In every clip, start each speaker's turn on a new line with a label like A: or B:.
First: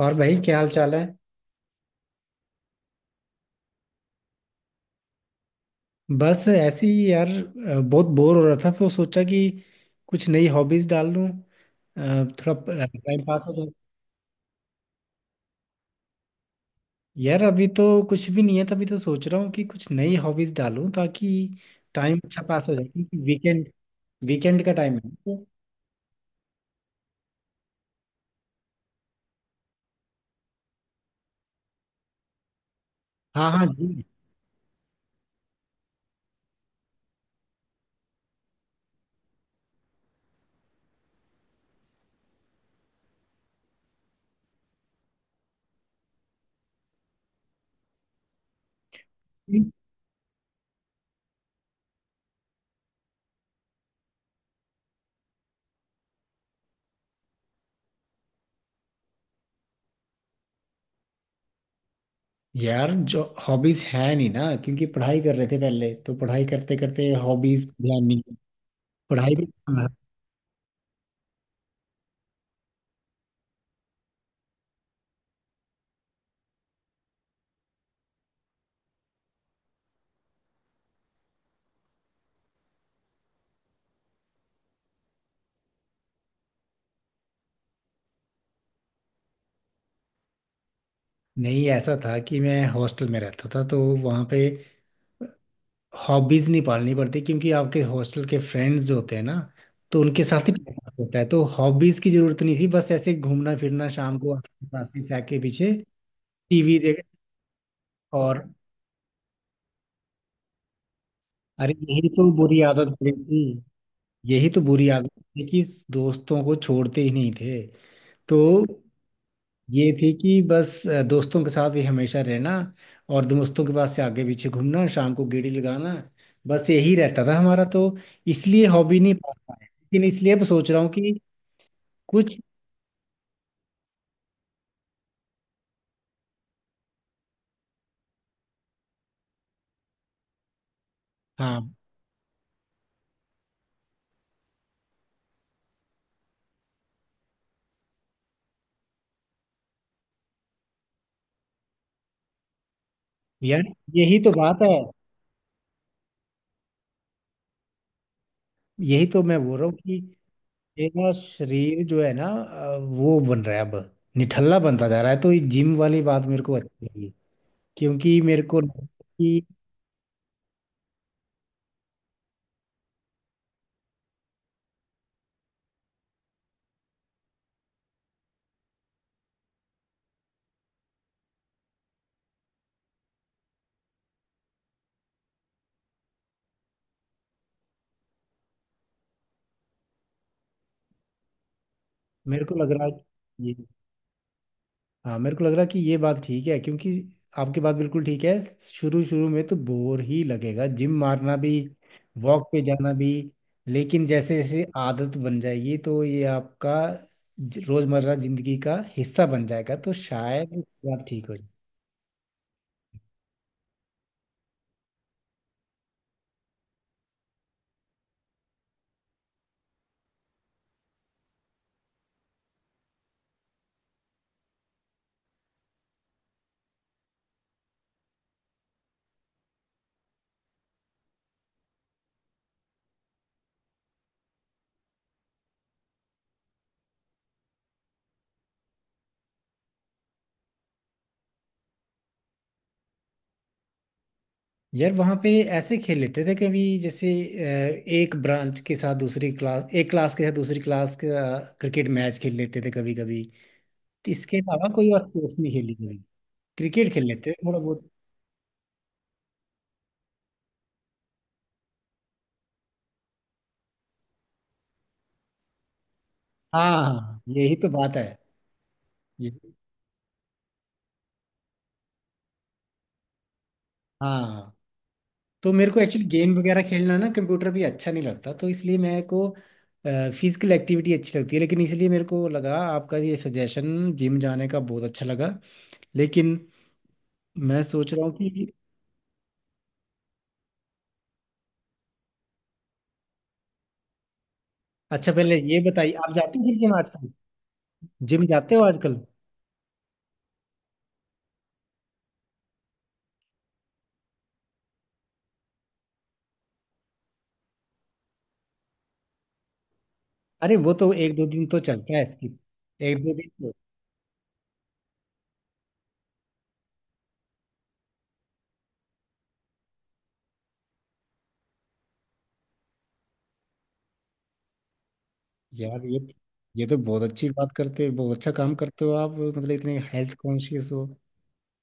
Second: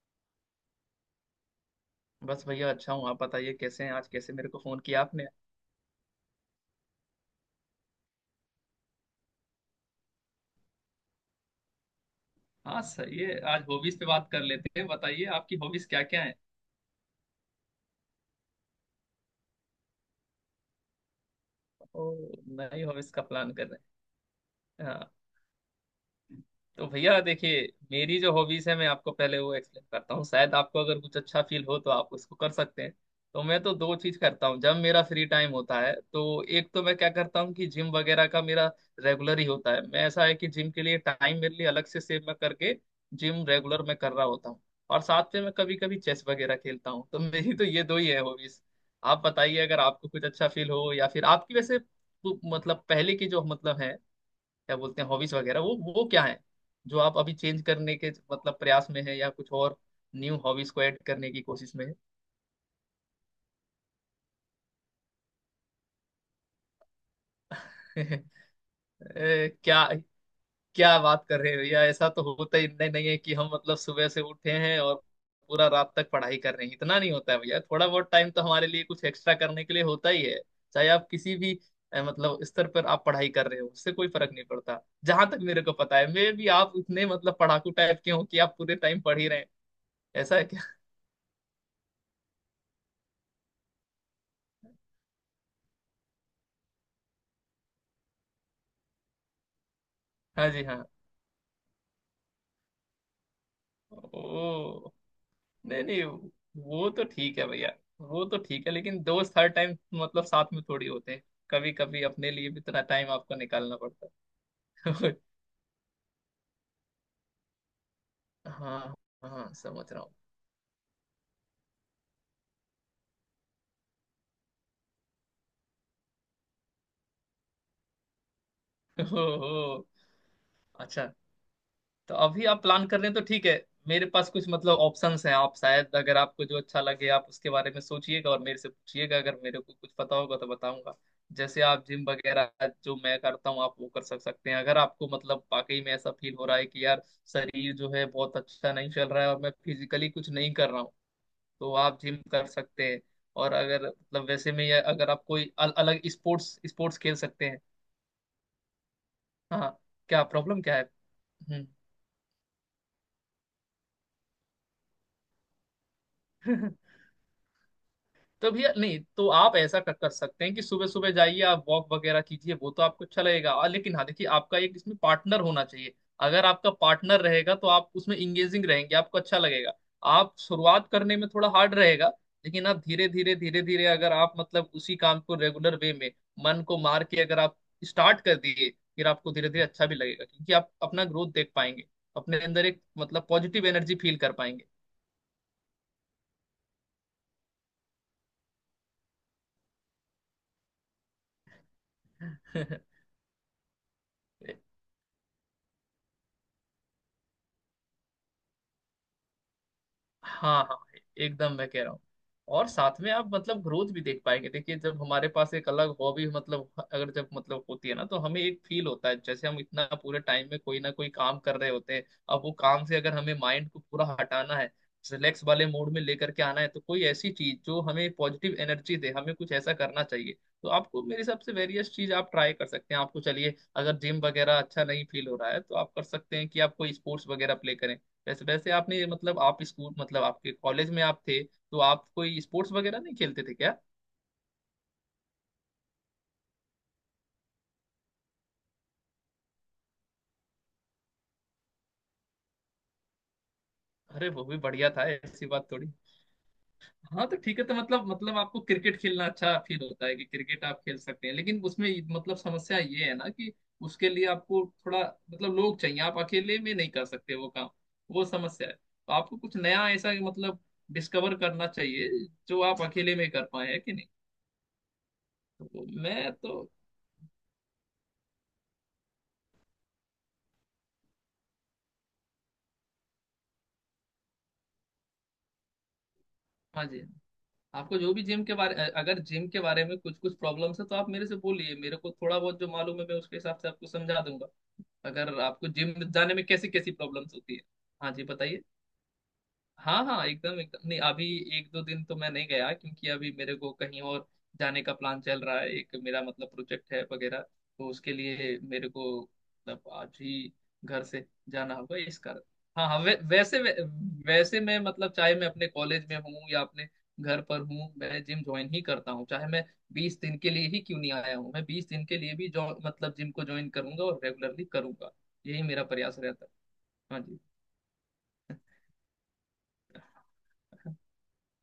A: और भाई, क्या हाल चाल है।
B: बस भैया अच्छा हूँ। आप बताइए कैसे हैं? आज कैसे मेरे को फोन किया आपने?
A: बस ऐसे ही यार, बहुत बोर हो रहा था तो सोचा कि कुछ नई हॉबीज डाल लूं।
B: हाँ,
A: थोड़ा
B: सही
A: टाइम
B: है।
A: पास हो
B: आज
A: जाए।
B: हॉबीज पे बात कर लेते हैं। बताइए आपकी हॉबीज क्या क्या है?
A: यार, अभी तो कुछ भी नहीं है, तभी तो सोच रहा हूँ कि कुछ नई हॉबीज डालूं ताकि
B: ओ,
A: टाइम अच्छा पास हो
B: नई
A: जाए,
B: हॉबीज
A: क्योंकि
B: का प्लान कर
A: वीकेंड वीकेंड का
B: रहे हैं?
A: टाइम है
B: हाँ।
A: तो।
B: तो भैया देखिए, मेरी जो हॉबीज है मैं आपको पहले वो एक्सप्लेन करता हूँ, शायद आपको अगर कुछ अच्छा फील हो तो आप उसको कर सकते हैं। तो
A: हाँ,
B: मैं
A: हाँ
B: तो दो
A: जी।
B: चीज करता हूँ, जब मेरा फ्री टाइम होता है तो एक तो मैं क्या करता हूँ कि जिम वगैरह का मेरा रेगुलर ही होता है। मैं ऐसा है कि जिम के लिए टाइम मेरे लिए अलग से सेव मैं करके जिम रेगुलर मैं कर रहा होता हूँ। और साथ में मैं कभी कभी चेस वगैरह खेलता हूँ, तो मेरी तो ये दो ही है हॉबीज। आप बताइए अगर आपको कुछ अच्छा फील हो, या फिर आपकी वैसे मतलब पहले की जो मतलब है क्या बोलते हैं हॉबीज वगैरह वो क्या है जो आप अभी चेंज करने के मतलब प्रयास में है या कुछ और, न्यू हॉबीज को ऐड करने की कोशिश में
A: यार, जो हॉबीज है नहीं ना, क्योंकि पढ़ाई कर रहे थे पहले, तो पढ़ाई करते करते हॉबीज ध्यान नहीं।
B: है।
A: पढ़ाई भी।
B: ए, क्या क्या बात कर रहे हो भैया? ऐसा तो होता ही नहीं। नहीं है कि हम मतलब सुबह से उठे हैं और पूरा रात तक पढ़ाई कर रहे हैं, इतना नहीं होता है भैया। थोड़ा बहुत टाइम तो हमारे लिए कुछ एक्स्ट्रा करने के लिए होता ही है, चाहे आप किसी भी मतलब स्तर पर आप पढ़ाई कर रहे हो उससे कोई फर्क नहीं पड़ता। जहां तक मेरे को पता है मे भी आप इतने मतलब पढ़ाकू टाइप के हो कि आप पूरे टाइम पढ़ ही रहे हैं, ऐसा है क्या?
A: नहीं, ऐसा था कि मैं हॉस्टल में रहता था तो वहाँ पे हॉबीज नहीं पालनी पड़ती, क्योंकि आपके हॉस्टल के फ्रेंड्स जो होते हैं ना, तो उनके साथ
B: हाँ
A: ही
B: जी
A: टाइम
B: हाँ।
A: पास होता है तो हॉबीज की जरूरत नहीं थी। बस ऐसे घूमना फिरना, शाम को आपकी
B: ओ,
A: क्लासेस से आके पीछे
B: नहीं नहीं।
A: टीवी
B: वो
A: देख।
B: तो ठीक है भैया, वो तो
A: और
B: ठीक है, लेकिन दोस्त हर टाइम मतलब साथ में थोड़ी होते हैं। कभी
A: अरे,
B: कभी
A: यही तो
B: अपने लिए
A: बुरी
B: भी इतना
A: आदत
B: टाइम
A: पड़ी
B: आपको
A: थी।
B: निकालना पड़ता
A: यही तो बुरी आदत
B: है।
A: थी कि दोस्तों को छोड़ते ही नहीं थे तो।
B: हाँ हाँ, समझ
A: ये
B: रहा हूँ।
A: थी कि बस दोस्तों के साथ ही हमेशा रहना, और दोस्तों के पास से आगे पीछे घूमना, शाम को गेड़ी लगाना, बस यही रहता था हमारा। तो इसलिए हॉबी नहीं पाल
B: ओहो,
A: पाए, लेकिन इसलिए अब सोच रहा हूँ
B: अच्छा।
A: कि
B: तो
A: कुछ।
B: अभी आप प्लान कर रहे हैं तो ठीक है। मेरे पास कुछ मतलब ऑप्शंस हैं, आप शायद अगर आपको जो अच्छा लगे आप उसके बारे में सोचिएगा और मेरे से पूछिएगा, अगर मेरे को कुछ पता होगा तो बताऊंगा।
A: हाँ।
B: जैसे आप जिम वगैरह जो मैं करता हूँ आप वो कर सक सकते हैं, अगर आपको मतलब वाकई में ऐसा फील हो रहा है कि यार शरीर जो है बहुत अच्छा नहीं चल रहा है और मैं फिजिकली कुछ नहीं कर रहा हूँ तो आप जिम कर सकते हैं। और
A: यार,
B: अगर
A: यही
B: मतलब
A: तो
B: वैसे
A: बात
B: में
A: है।
B: ये अगर आप कोई अल अलग स्पोर्ट्स स्पोर्ट्स खेल सकते हैं।
A: यही तो मैं बोल रहा हूँ
B: हाँ,
A: कि
B: क्या प्रॉब्लम क्या है?
A: मेरा
B: हम्म।
A: शरीर जो है ना, वो बन रहा है अब। निठल्ला बनता जा रहा है, तो ये जिम वाली बात मेरे को अच्छी लगी, क्योंकि मेरे
B: तो
A: को,
B: भैया नहीं तो
A: कि
B: आप ऐसा कर सकते हैं कि सुबह सुबह जाइए आप वॉक वगैरह कीजिए, वो तो आपको अच्छा लगेगा। और लेकिन हाँ, देखिए, आपका एक इसमें पार्टनर होना चाहिए। अगर आपका पार्टनर रहेगा तो आप उसमें इंगेजिंग रहेंगे, आपको अच्छा लगेगा। आप शुरुआत करने में थोड़ा हार्ड रहेगा, लेकिन आप धीरे धीरे धीरे धीरे अगर आप मतलब उसी काम को रेगुलर वे में मन को मार के अगर आप स्टार्ट कर दिए, फिर आपको धीरे धीरे अच्छा भी लगेगा क्योंकि आप अपना ग्रोथ देख पाएंगे, अपने
A: मेरे को
B: अंदर
A: लग
B: एक
A: रहा
B: मतलब
A: है।
B: पॉजिटिव एनर्जी फील कर
A: हाँ, मेरे को लग रहा कि ये बात ठीक है, क्योंकि आपकी बात बिल्कुल ठीक है। शुरू शुरू में तो बोर ही लगेगा, जिम मारना भी, वॉक पे
B: पाएंगे।
A: जाना भी। लेकिन जैसे जैसे आदत बन जाएगी तो ये आपका रोजमर्रा जिंदगी का हिस्सा बन जाएगा, तो शायद
B: हाँ हाँ,
A: बात ठीक हो जाए।
B: एकदम मैं कह रहा हूँ। और साथ में आप मतलब ग्रोथ भी देख पाएंगे। देखिए, जब हमारे पास एक अलग हॉबी मतलब अगर जब मतलब होती है ना तो हमें एक फील होता है, जैसे हम इतना पूरे टाइम में कोई ना कोई काम कर रहे होते हैं। अब वो काम से अगर हमें माइंड को पूरा हटाना है, रिलैक्स वाले मूड में लेकर के आना है, तो कोई ऐसी चीज जो हमें पॉजिटिव एनर्जी दे, हमें कुछ ऐसा करना चाहिए। तो आपको मेरे हिसाब से वेरियस चीज आप ट्राई कर सकते हैं। आपको चलिए, अगर जिम वगैरह अच्छा नहीं फील हो रहा है तो आप कर सकते हैं कि आप कोई स्पोर्ट्स वगैरह प्ले करें। वैसे वैसे आपने मतलब आप स्कूल मतलब आपके कॉलेज में आप थे तो आप कोई स्पोर्ट्स वगैरह नहीं खेलते थे क्या?
A: यार, वहाँ पे ऐसे खेल लेते थे कभी, जैसे एक ब्रांच के साथ दूसरी क्लास, एक क्लास के साथ दूसरी क्लास का क्रिकेट मैच खेल लेते थे कभी कभी।
B: अरे
A: इसके
B: वो भी
A: अलावा कोई
B: बढ़िया था,
A: और स्पोर्ट्स
B: ऐसी
A: नहीं
B: बात
A: खेली
B: थोड़ी।
A: कभी। क्रिकेट खेल
B: हाँ,
A: लेते थे
B: तो ठीक
A: थोड़ा
B: है। तो
A: बहुत।
B: मतलब मतलब आपको क्रिकेट खेलना अच्छा फील होता है कि क्रिकेट आप खेल सकते हैं, लेकिन उसमें मतलब समस्या ये है ना कि उसके लिए आपको थोड़ा मतलब लोग चाहिए, आप अकेले में नहीं कर
A: हाँ,
B: सकते वो
A: यही तो
B: काम,
A: बात है।
B: वो समस्या है। तो
A: ये।
B: आपको कुछ नया ऐसा मतलब डिस्कवर करना चाहिए जो आप अकेले में कर पाए है कि नहीं।
A: हाँ, तो मेरे को
B: तो
A: एक्चुअली
B: मैं
A: गेम वगैरह
B: तो
A: खेलना ना, कंप्यूटर भी अच्छा नहीं लगता, तो इसलिए मेरे को फिजिकल एक्टिविटी अच्छी लगती है, लेकिन इसलिए मेरे को लगा आपका ये सजेशन जिम जाने का बहुत अच्छा लगा। लेकिन
B: हाँ जी,
A: मैं सोच
B: आपको
A: रहा
B: जो
A: हूँ
B: भी जिम
A: कि
B: के बारे अगर जिम के बारे में कुछ कुछ प्रॉब्लम्स है तो आप मेरे से बोलिए, मेरे को थोड़ा बहुत जो मालूम है मैं उसके हिसाब से आपको समझा दूंगा।
A: अच्छा, पहले
B: अगर
A: ये
B: आपको
A: बताइए,
B: जिम
A: आप
B: जाने
A: जाते हो
B: में
A: फिर
B: कैसी
A: जिम
B: कैसी
A: आजकल?
B: प्रॉब्लम्स होती है। हाँ जी,
A: जिम जाते
B: बताइए।
A: हो आजकल?
B: हाँ हाँ, एकदम एकदम। नहीं अभी एक दो दिन तो मैं नहीं गया क्योंकि अभी मेरे को कहीं और जाने का प्लान चल रहा है, एक मेरा मतलब प्रोजेक्ट है वगैरह, तो उसके लिए मेरे को मतलब आज ही
A: अरे, वो तो
B: घर
A: एक
B: से
A: दो दिन तो
B: जाना
A: चलता
B: होगा
A: है
B: इस
A: स्किप।
B: कारण। हाँ हाँ,
A: एक दो दिन तो।
B: वैसे मैं मतलब चाहे मैं अपने कॉलेज में हूँ या अपने घर पर हूँ, मैं जिम ज्वाइन ही करता हूँ। चाहे मैं 20 दिन के लिए ही क्यों नहीं आया हूँ, मैं 20 दिन के लिए भी जो मतलब जिम को ज्वाइन करूंगा और रेगुलरली करूंगा, यही मेरा
A: यार, ये
B: प्रयास रहता है।
A: ये तो बहुत
B: हाँ
A: अच्छी
B: जी
A: बात करते हो, बहुत अच्छा काम करते हो आप, मतलब इतने हेल्थ कॉन्शियस हो।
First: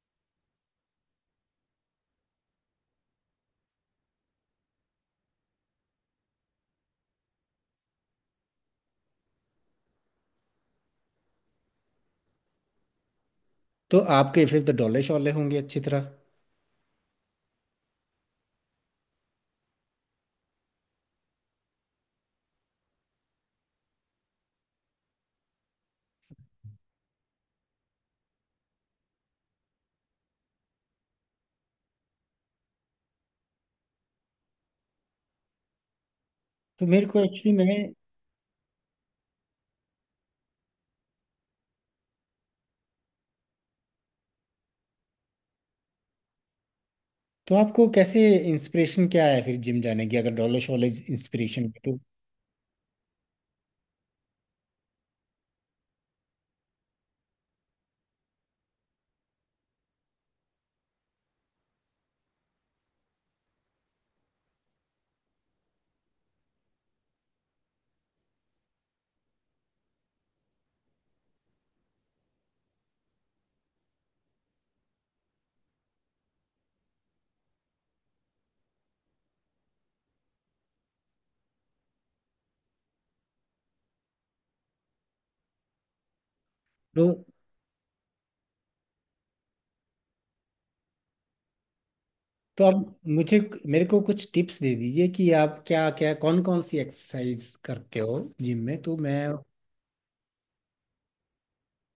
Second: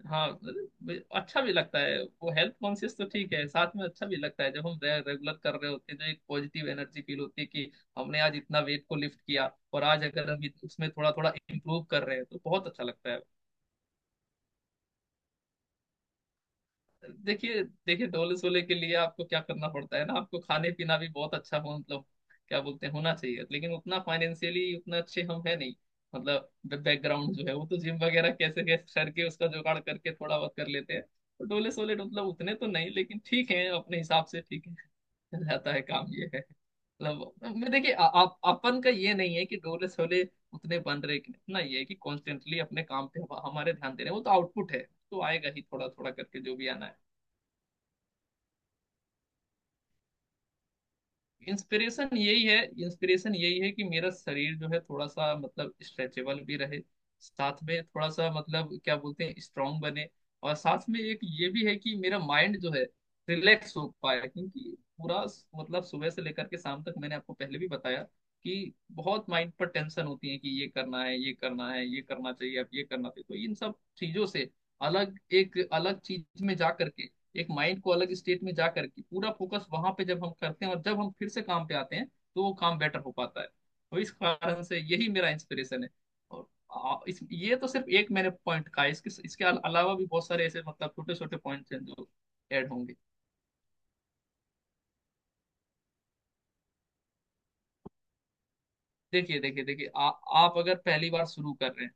B: हाँ। अरे भाई, अच्छा भी लगता है वो। हेल्थ कॉन्शियस तो ठीक है, साथ में अच्छा भी लगता है जब हम रेगुलर कर रहे होते हैं तो एक पॉजिटिव एनर्जी फील होती है कि हमने आज इतना वेट को लिफ्ट किया, और आज अगर हम उसमें थोड़ा थोड़ा इम्प्रूव कर रहे हैं तो बहुत अच्छा लगता है।
A: तो आपके फिर तो डोले शोले होंगे अच्छी तरह।
B: देखिए देखिए, ढोले सोले के लिए आपको क्या करना पड़ता है ना, आपको खाने पीना भी बहुत अच्छा हो मतलब क्या बोलते हैं होना चाहिए, लेकिन उतना फाइनेंशियली उतना अच्छे हम है नहीं। मतलब बैकग्राउंड जो है वो तो जिम वगैरह कैसे कैसे करके उसका जुगाड़ करके थोड़ा बहुत कर लेते हैं, तो डोले सोले मतलब उतने तो नहीं, लेकिन ठीक है अपने हिसाब से ठीक है। चल जाता है काम ये है।
A: तो मेरे को एक्चुअली
B: मतलब मैं
A: मैं।
B: देखिए आप अपन का ये नहीं है कि डोले सोले उतने बन रहे, कि इतना ये है कि कॉन्स्टेंटली अपने काम पे हमारे ध्यान दे रहे हैं वो तो आउटपुट है, तो आएगा ही थोड़ा थोड़ा करके जो भी आना है।
A: तो आपको कैसे, इंस्पिरेशन क्या है फिर जिम जाने की, अगर डोले शोले इंस्पिरेशन है तो?
B: इंस्पिरेशन यही है, इंस्पिरेशन यही है कि मेरा शरीर जो है थोड़ा सा मतलब स्ट्रेचेबल भी रहे, साथ में थोड़ा सा मतलब क्या बोलते हैं स्ट्रांग बने। और साथ में एक ये भी है कि मेरा माइंड जो है रिलैक्स हो पाए, क्योंकि पूरा मतलब सुबह से लेकर के शाम तक मैंने आपको पहले भी बताया कि बहुत माइंड पर टेंशन होती है कि ये करना है, ये करना है, ये करना चाहिए, अब ये करना चाहिए। तो इन सब चीजों से अलग एक अलग चीज में जा करके एक माइंड को अलग स्टेट में जा करके पूरा फोकस वहां पे जब हम करते हैं और जब हम फिर से काम पे आते हैं तो वो काम बेटर हो पाता है, तो इस कारण से यही मेरा इंस्पिरेशन है। और
A: तो
B: इस ये तो सिर्फ एक मैंने पॉइंट कहा, इसके इसके अलावा भी बहुत सारे ऐसे मतलब छोटे छोटे पॉइंट्स हैं जो
A: तो
B: ऐड
A: आप
B: होंगे।
A: मुझे, मेरे को कुछ टिप्स दे दीजिए कि आप क्या क्या, कौन कौन सी एक्सरसाइज करते हो जिम में, तो मैं।
B: देखिए देखिए देखिए आप अगर पहली बार शुरू कर रहे हैं,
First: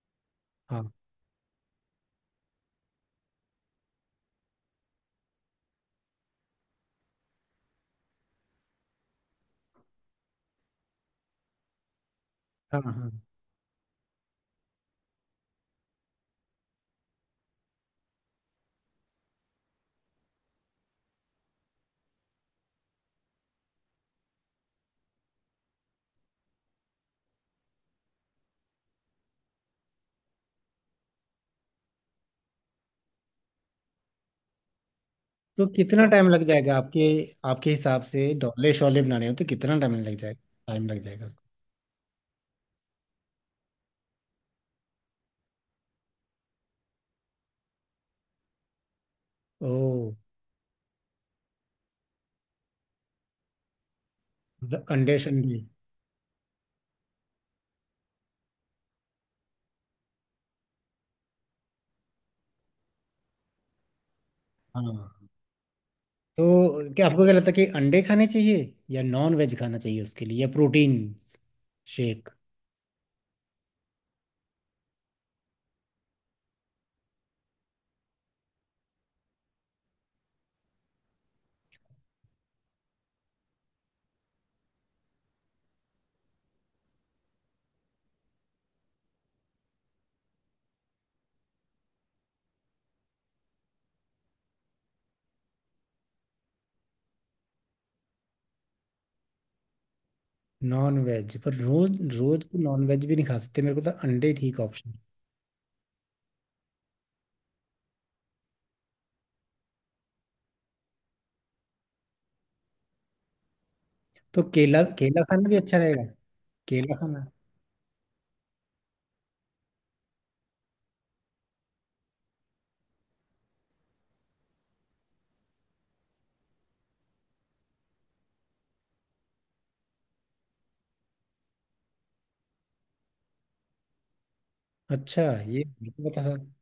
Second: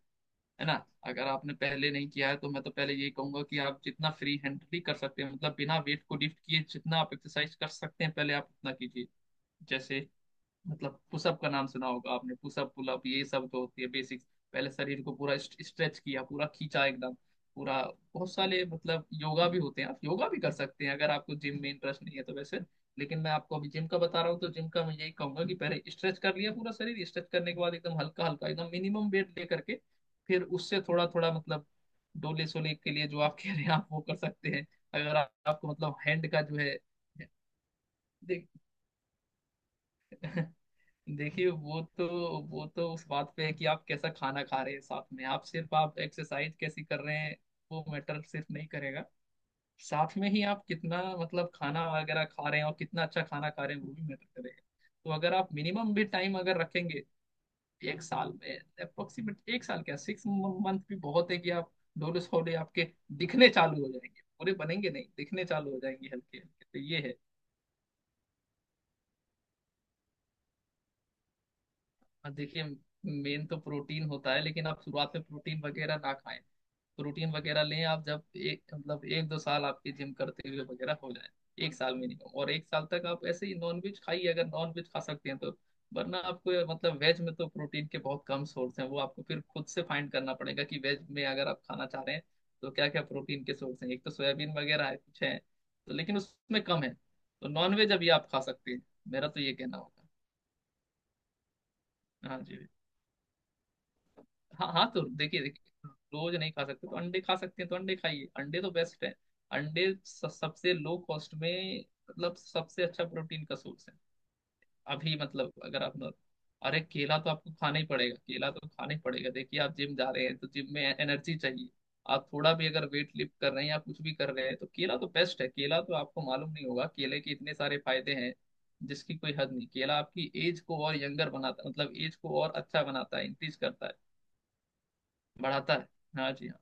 B: है ना?
A: हाँ,
B: अगर आपने पहले नहीं किया है तो मैं तो पहले यही कहूंगा कि आप जितना फ्री हैंडली कर सकते हैं मतलब बिना वेट को लिफ्ट किए जितना आप एक्सरसाइज कर सकते हैं पहले आप उतना कीजिए। जैसे मतलब पुशअप का नाम सुना होगा आपने, पुशअप
A: हाँ,
B: पुलअप
A: हाँ।
B: ये सब जो होती है बेसिक्स। पहले शरीर को पूरा स्ट्रेच किया, पूरा खींचा एकदम पूरा। बहुत सारे मतलब योगा भी होते हैं, आप योगा भी कर सकते हैं अगर आपको जिम में इंटरेस्ट नहीं है तो वैसे, लेकिन मैं आपको अभी जिम का बता रहा हूँ तो जिम का मैं यही कहूंगा कि पहले स्ट्रेच कर लिया, पूरा शरीर स्ट्रेच करने के बाद एकदम हल्का हल्का एकदम मिनिमम वेट ले करके, फिर उससे थोड़ा थोड़ा मतलब डोले सोले के लिए जो आप कह रहे हैं आप वो कर सकते हैं। अगर
A: तो
B: आपको मतलब
A: कितना टाइम
B: हैंड का
A: लग
B: जो
A: जाएगा
B: है
A: आपके, आपके हिसाब से
B: देख
A: डोले शोले बनाने हो तो कितना टाइम लग जाएगा? टाइम लग जाएगा?
B: देखिए, वो तो उस बात पे है कि आप कैसा खाना खा रहे हैं, साथ में आप सिर्फ आप एक्सरसाइज कैसी कर रहे हैं वो मैटर सिर्फ नहीं करेगा,
A: ओह।
B: साथ में ही आप कितना मतलब खाना वगैरह खा रहे हैं और कितना अच्छा खाना खा रहे हैं वो भी मैटर करेगा। तो
A: अंडे
B: अगर आप
A: शंडे?
B: मिनिमम भी टाइम अगर रखेंगे, एक साल में अप्रोक्सीमेट एक साल क्या 6 मंथ भी बहुत है कि आप डोले सोले आपके दिखने चालू हो जाएंगे, पूरे बनेंगे नहीं
A: हाँ,
B: दिखने चालू हो जाएंगे हल्के हल्के, तो
A: तो
B: ये
A: क्या
B: है।
A: आपको क्या लगता है कि अंडे खाने चाहिए या नॉन वेज खाना चाहिए उसके लिए, या प्रोटीन शेक?
B: और देखिए, मेन तो प्रोटीन होता है लेकिन आप शुरुआत में प्रोटीन वगैरह ना खाएं, प्रोटीन वगैरह लें आप जब एक मतलब एक दो साल आपके जिम करते हुए वगैरह हो जाए, एक साल मिनिमम। और एक साल तक आप ऐसे ही नॉन वेज खाइए अगर नॉन वेज खा सकते हैं तो, वरना आपको मतलब वेज में तो प्रोटीन के बहुत कम सोर्स हैं, वो आपको फिर खुद से फाइंड करना पड़ेगा कि वेज में अगर आप खाना चाह रहे हैं तो क्या क्या प्रोटीन के सोर्स हैं। एक तो सोयाबीन वगैरह है, कुछ है तो, लेकिन उसमें कम है तो नॉन वेज अभी आप खा सकते हैं, मेरा तो ये कहना होगा।
A: नॉन वेज पर रोज
B: हाँ
A: रोज तो
B: जी,
A: नॉन वेज भी नहीं खा सकते, मेरे को तो अंडे ठीक
B: हाँ हाँ,
A: ऑप्शन।
B: तो देखिए देखिए, रोज नहीं खा सकते तो अंडे खा सकते हैं, तो अंडे खाइए, अंडे तो बेस्ट है। अंडे सबसे लो कॉस्ट में मतलब सबसे अच्छा प्रोटीन का सोर्स है।
A: तो केला,
B: अभी
A: केला खाना
B: मतलब
A: भी अच्छा
B: अगर आप,
A: रहेगा?
B: अरे
A: केला
B: केला
A: खाना
B: तो आपको खाना ही पड़ेगा, केला तो खाना ही पड़ेगा। देखिए आप जिम जा रहे हैं तो जिम में एनर्जी चाहिए, आप थोड़ा भी अगर वेट लिफ्ट कर रहे हैं या कुछ भी कर रहे हैं तो केला तो बेस्ट है। केला तो आपको मालूम नहीं होगा, केले के इतने सारे फायदे हैं जिसकी कोई हद नहीं। केला आपकी एज को और यंगर बनाता मतलब एज को और अच्छा बनाता है, इंक्रीज करता है,
A: अच्छा। ये
B: बढ़ाता है।
A: मेरे को पता
B: हाँ
A: था।
B: जी हाँ,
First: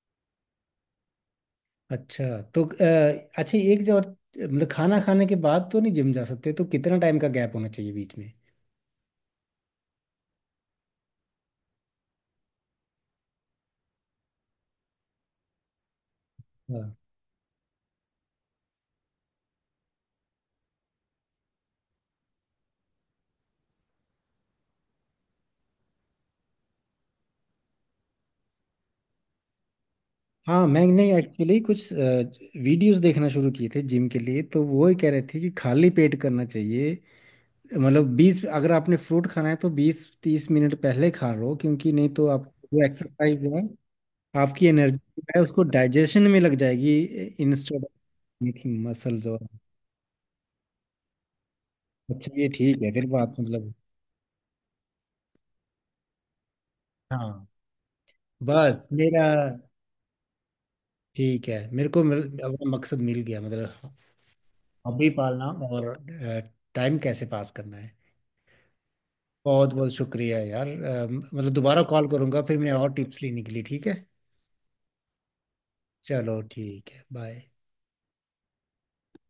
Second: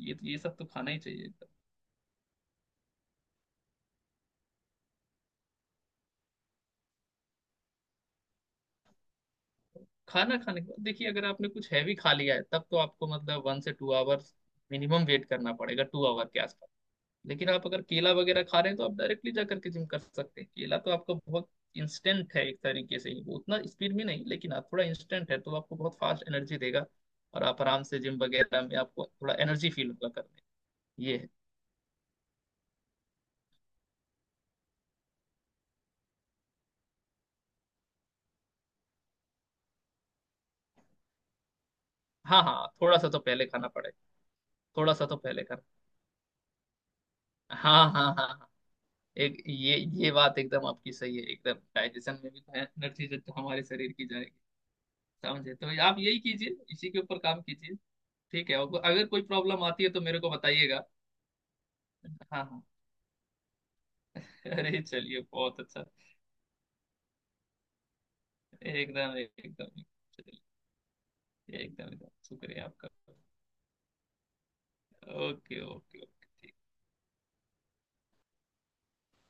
B: ये सब तो खाना ही चाहिए एकदम।
A: अच्छा, तो अच्छा, एक जो और, मतलब खाना खाने के बाद तो नहीं जिम जा सकते, तो कितना टाइम का गैप होना चाहिए बीच में?
B: खाना खाने के बाद देखिए, अगर आपने कुछ हैवी खा लिया है तब तो आपको मतलब 1 से 2 आवर्स मिनिमम वेट करना पड़ेगा, 2 आवर के आसपास।
A: हाँ,
B: लेकिन आप अगर केला वगैरह खा रहे हैं तो आप डायरेक्टली जा करके जिम कर सकते हैं, केला तो आपका बहुत इंस्टेंट है एक तरीके से ही, वो उतना स्पीड में नहीं लेकिन आप थोड़ा इंस्टेंट है तो आपको बहुत फास्ट एनर्जी देगा और आप आराम से जिम वगैरह में आपको थोड़ा एनर्जी फील होगा करने।
A: हाँ। मैं नहीं,
B: ये है।
A: एक्चुअली कुछ वीडियोस देखना शुरू किए थे जिम के लिए, तो वो ही कह रहे थे कि खाली पेट करना चाहिए। मतलब बीस अगर आपने फ्रूट खाना है तो 20-30 मिनट पहले खा लो, क्योंकि नहीं तो
B: हाँ
A: आप,
B: हाँ,
A: जो
B: थोड़ा सा तो
A: एक्सरसाइज
B: पहले
A: है,
B: खाना पड़ेगा,
A: आपकी
B: थोड़ा सा तो
A: एनर्जी है,
B: पहले खाना।
A: उसको डाइजेशन में लग जाएगी। इंस्टेड
B: हाँ हाँ हाँ हाँ।
A: Of muscles.
B: एक
A: और
B: ये बात एकदम आपकी सही है एकदम, डाइजेशन
A: अच्छा,
B: में भी
A: ये ठीक है
B: भयंकर
A: फिर,
B: चीजें तो
A: बात
B: हमारे
A: मतलब।
B: शरीर की जाएगी। समझे तो आप यही कीजिए, इसी के ऊपर काम
A: हाँ,
B: कीजिए। ठीक है, और
A: बस
B: अगर कोई
A: मेरा,
B: प्रॉब्लम आती है तो मेरे को बताइएगा।
A: ठीक है, मेरे को
B: हाँ हाँ,
A: अपना मकसद मिल गया, मतलब
B: अरे
A: हॉबी
B: चलिए,
A: पालना
B: बहुत अच्छा।
A: और टाइम कैसे पास करना है।
B: एकदम
A: बहुत
B: एकदम।
A: बहुत शुक्रिया
B: चलिए,
A: यार, मतलब दोबारा
B: एकदम
A: कॉल
B: एकदम
A: करूंगा फिर
B: शुक्रिया
A: मैं,
B: आपका।
A: और टिप्स लेने के लिए, ठीक है।
B: ओके ओके
A: चलो,
B: ओके।
A: ठीक है, बाय।